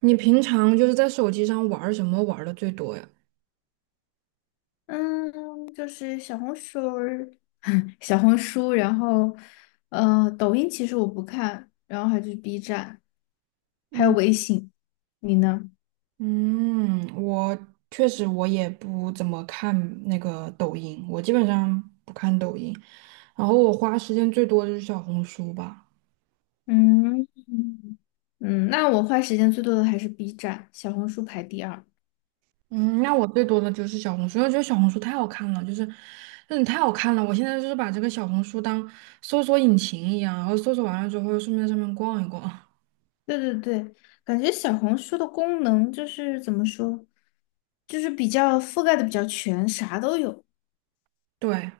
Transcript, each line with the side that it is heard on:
right: 你平常就是在手机上玩儿什么玩的最多呀？
left: 嗯，就是小红书儿，小红书，然后，抖音其实我不看，然后还有就是 B 站，还有
right: 嗯
left: 微信。你呢？
right: 嗯，我确实我也不怎么看那个抖音，我基本上不看抖音，然后我花时间最多的就是小红书吧。
left: 嗯嗯，那我花时间最多的还是 B 站，小红书排第二。
right: 嗯，那我最多的就是小红书，因为我觉得小红书太好看了，就是真的太好看了。我现在就是把这个小红书当搜索引擎一样，然后搜索完了之后顺便在上面逛一逛。
left: 对对对，感觉小红书的功能就是怎么说，就是比较覆盖的比较全，啥都有。
right: 对，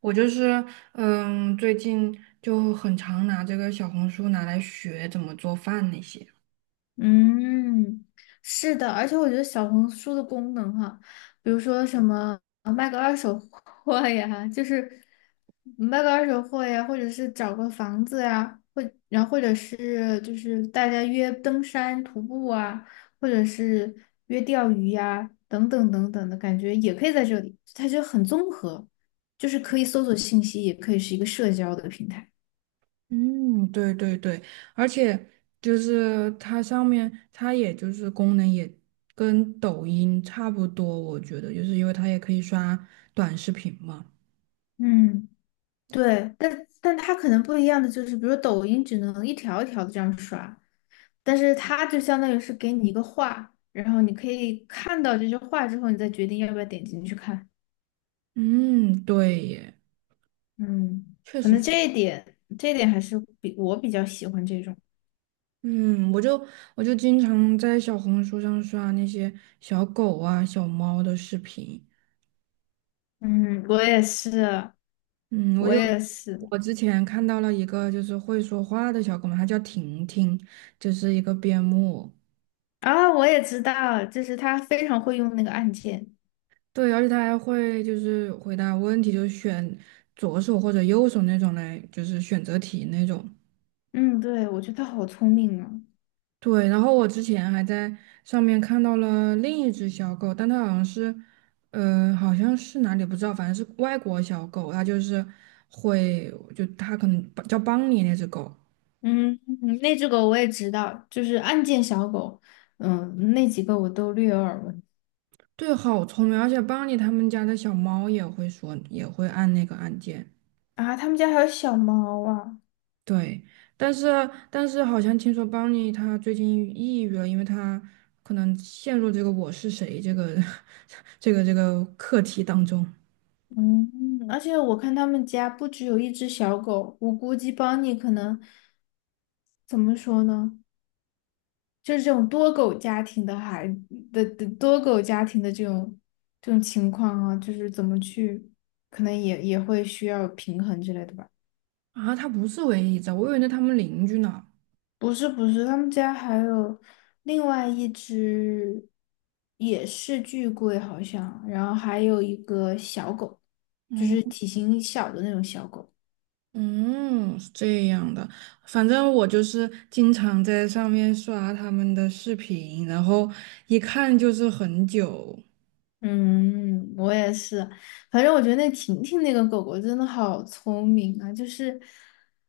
right: 我就是，嗯，最近就很常拿这个小红书拿来学怎么做饭那些。
left: 嗯，是的，而且我觉得小红书的功能哈，比如说什么卖个二手货呀，就是卖个二手货呀，或者是找个房子呀，然后或者是就是大家约登山徒步啊，或者是约钓鱼呀，等等等等的感觉也可以在这里，它就很综合，就是可以搜索信息，也可以是一个社交的平台。
right: 嗯，对对对，而且就是它上面，它也就是功能也跟抖音差不多，我觉得就是因为它也可以刷短视频嘛。
left: 嗯。对，但它可能不一样的就是，比如抖音只能一条一条的这样刷，但是它就相当于是给你一个话，然后你可以看到这句话之后，你再决定要不要点进去看。
right: 嗯，对耶，
left: 嗯，
right: 确
left: 可能
right: 实，
left: 这一点还是比我比较喜欢这种。
right: 嗯，我就我就经常在小红书上刷那些小狗啊、小猫的视频，
left: 嗯，我也是，
right: 嗯，我
left: 我
right: 就
left: 也是
right: 我之前看到了一个就是会说话的小狗嘛，它叫婷婷，就是一个边牧。
left: 啊，我也知道，就是他非常会用那个按键。
right: 对，而且它还会就是回答问题，就是选左手或者右手那种来，就是选择题那种。
left: 嗯，对，我觉得他好聪明啊。
right: 对，然后我之前还在上面看到了另一只小狗，但它好像是，好像是哪里不知道，反正是外国小狗，它就是会，就它可能叫邦尼那只狗。
left: 嗯，嗯那只狗我也知道，就是案件小狗，嗯，那几个我都略有耳闻
right: 对，好聪明，而且邦尼他们家的小猫也会说，也会按那个按键。
left: 啊。他们家还有小猫啊，
right: 对，但是但是好像听说邦尼他最近抑郁了，因为他可能陷入这个"我是谁"这个 这个课题当中
left: 嗯，而且我看他们家不只有一只小狗，我估计邦尼可能怎么说呢，就是这种多狗家庭的这种情况啊，就是怎么去，可能也会需要平衡之类的吧。
right: 啊。他不是唯一一只，我以为是他们邻居呢。
left: 不是不是，他们家还有另外一只，也是巨贵好像，然后还有一个小狗，就
right: 嗯
left: 是体型小的那种小狗。
right: 嗯，是这样的。反正我就是经常在上面刷他们的视频，然后一看就是很久。
left: 嗯，我也是，反正我觉得那婷婷那个狗狗真的好聪明啊，就是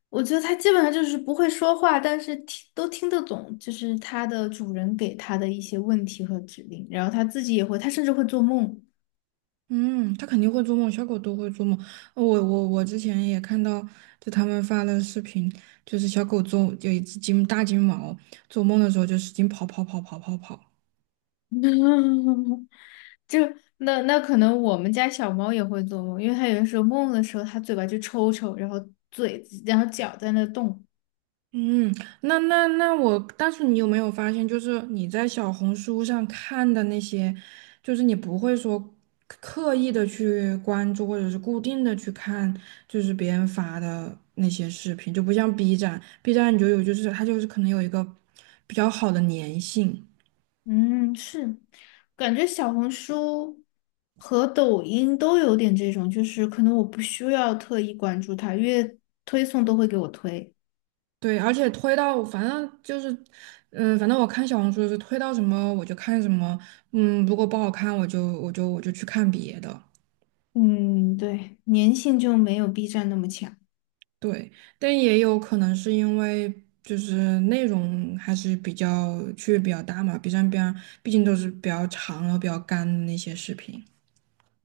left: 我觉得它基本上就是不会说话，但是听都听得懂，就是它的主人给它的一些问题和指令，然后它自己也会，它甚至会做梦。
right: 嗯，它肯定会做梦，小狗都会做梦。我之前也看到，就他们发的视频，就是小狗做有一只金大金毛，做梦的时候就使劲跑跑跑跑跑跑。
left: 就那可能我们家小猫也会做梦，因为它有的时候梦的时候，它嘴巴就抽抽，然后嘴然后脚在那动。
right: 嗯，那那那我，但是你有没有发现，就是你在小红书上看的那些，就是你不会说刻意的去关注，或者是固定的去看，就是别人发的那些视频，就不像 B 站，B 站你就有就是它就是可能有一个比较好的粘性。
left: 嗯，是，感觉小红书和抖音都有点这种，就是可能我不需要特意关注它，因为推送都会给我推。
right: 对，而且推到反正就是，反正我看小红书是推到什么我就看什么，嗯，如果不好看我就去看别的。
left: 嗯，对，粘性就没有 B 站那么强。
right: 对，但也有可能是因为就是内容还是比较区别比较大嘛，B 站边毕竟都是比较长然后比较干的那些视频。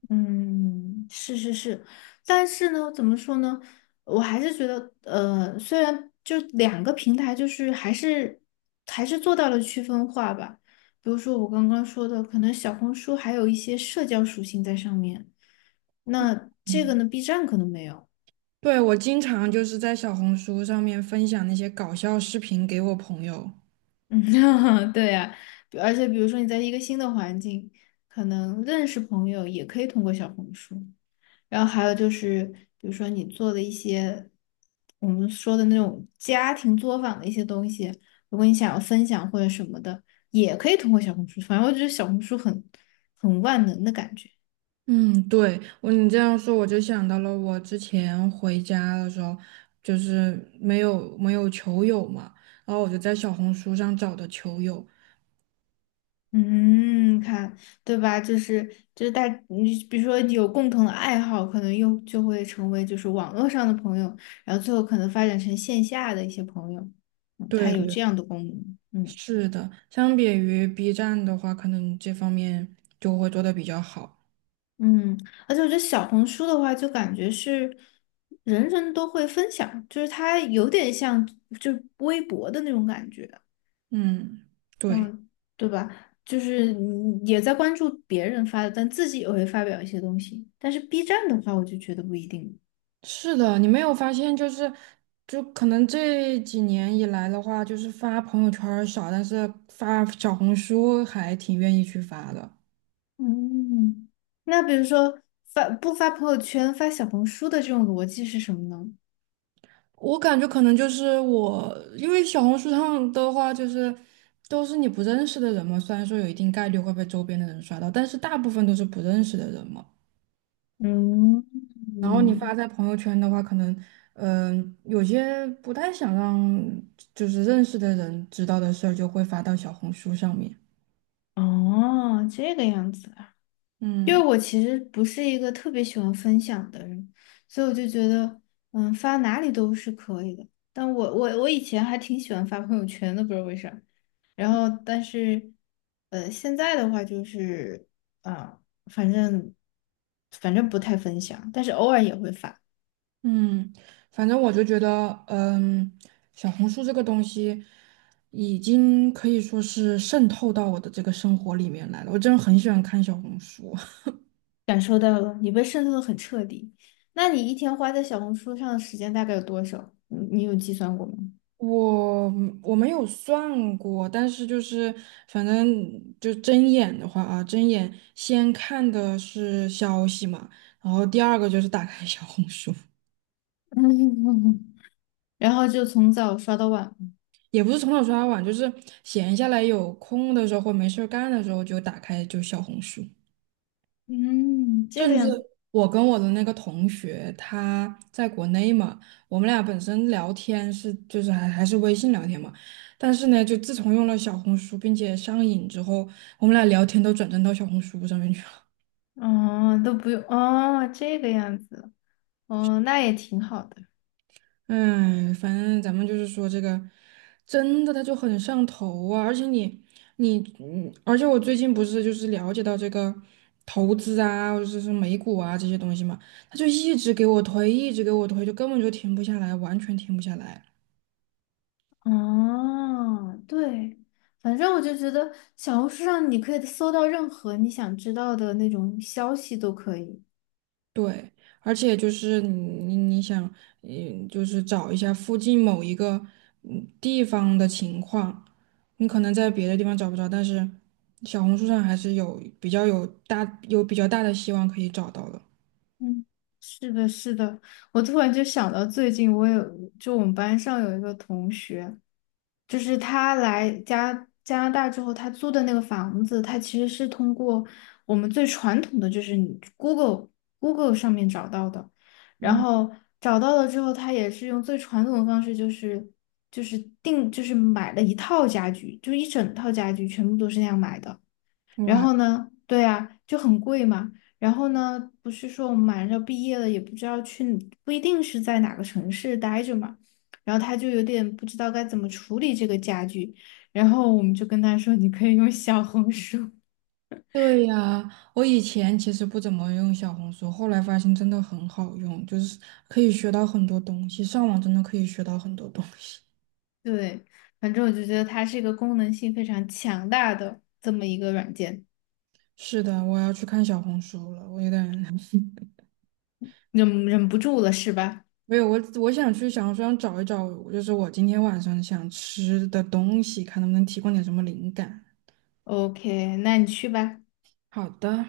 left: 嗯，是是是，但是呢，怎么说呢？我还是觉得，虽然就两个平台，就是还是做到了区分化吧。比如说我刚刚说的，可能小红书还有一些社交属性在上面，那这个
right: 嗯，
left: 呢，B 站可能没有。
right: 对，我经常就是在小红书上面分享那些搞笑视频给我朋友。
left: 嗯，对呀，而且比如说你在一个新的环境，可能认识朋友也可以通过小红书。然后还有就是，比如说你做的一些我们说的那种家庭作坊的一些东西，如果你想要分享或者什么的，也可以通过小红书。反正我觉得小红书很很万能的感觉。
right: 嗯，对，我你这样说，我就想到了我之前回家的时候，就是没有球友嘛，然后我就在小红书上找的球友。
left: 嗯，看，对吧？就是，你比如说有共同的爱好，可能又就会成为就是网络上的朋友，然后最后可能发展成线下的一些朋友。嗯，它
right: 对
left: 有
right: 对，
left: 这样的功能。嗯。
right: 是的，相比于 B 站的话，可能这方面就会做的比较好。
left: 嗯，而且我觉得小红书的话，就感觉是人人都会分享，就是它有点像就微博的那种感觉，
right: 嗯，对，
left: 嗯，对吧？就是你也在关注别人发的，但自己也会发表一些东西。但是 B 站的话，我就觉得不一定。
right: 是的，你没有发现就是，就可能这几年以来的话，就是发朋友圈儿少，但是发小红书还挺愿意去发的。
left: 嗯，那比如说发不发朋友圈，发小红书的这种逻辑是什么呢？
right: 我感觉可能就是我，因为小红书上的话，就是都是你不认识的人嘛。虽然说有一定概率会被周边的人刷到，但是大部分都是不认识的人嘛。
left: 嗯，
right: 然后你发
left: 嗯
right: 在朋友圈的话，可能有些不太想让就是认识的人知道的事儿，就会发到小红书上面。
left: 哦，这个样子。因为
right: 嗯。
left: 我其实不是一个特别喜欢分享的人，所以我就觉得，嗯，发哪里都是可以的。但我以前还挺喜欢发朋友圈的，不知道为啥。然后，但是，现在的话就是，啊、反正反正不太分享，但是偶尔也会发。
right: 嗯，反正我就觉得，小红书这个东西已经可以说是渗透到我的这个生活里面来了。我真的很喜欢看小红书，
left: 感受到了，你被渗透的很彻底。那你一天花在小红书上的时间大概有多少？你有计算过吗？
right: 我我没有算过，但是就是反正就睁眼的话啊，睁眼先看的是消息嘛，然后第二个就是打开小红书，
left: 然后就从早刷到晚。
right: 也不是从早刷到晚，就是闲下来有空的时候或没事儿干的时候就打开就小红书。
left: 嗯，这个
right: 甚至
left: 样子，
right: 我跟我的那个同学，他在国内嘛，我们俩本身聊天是就是还是微信聊天嘛，但是呢，就自从用了小红书并且上瘾之后，我们俩聊天都转战到小红书上面去了。
left: 哦，都不用，哦，这个样子，哦，那也挺好的，
right: 哎，反正咱们就是说这个，真的他就很上头啊！而且你你嗯，而且我最近不是就是了解到这个投资啊，或者是美股啊这些东西嘛，他就一直给我推，一直给我推，就根本就停不下来，完全停不下来。
left: 哦，对，反正我就觉得小红书上你可以搜到任何你想知道的那种消息都可以。
right: 对，而且就是你想，就是找一下附近某一个地方的情况，你可能在别的地方找不着，但是小红书上还是有比较有大有比较大的希望可以找到的。
left: 嗯，是的，是的，我突然就想到最近我有，就我们班上有一个同学，就是他来加拿大之后，他租的那个房子，他其实是通过我们最传统的，就是你 Google 上面找到的，然后找到了之后，他也是用最传统的方式，就是就是买了一套家具，就一整套家具全部都是那样买的。然
right: 哇，
left: 后呢，对啊，就很贵嘛。然后呢，不是说我们马上要毕业了，也不知道去，不一定是在哪个城市待着嘛。然后他就有点不知道该怎么处理这个家具，然后我们就跟他说，你可以用小红书。
right: 对呀，我以前其实不怎么用小红书，后来发现真的很好用，就是可以学到很多东西，上网真的可以学到很多东西。
left: 对，反正我就觉得它是一个功能性非常强大的这么一个软件，
right: 是的，我要去看小红书了，我有点
left: 忍不住了是吧
right: 没有，我想去小红书上找一找，就是我今天晚上想吃的东西，看能不能提供点什么灵感。
left: ？OK,那你去吧。
right: 好的。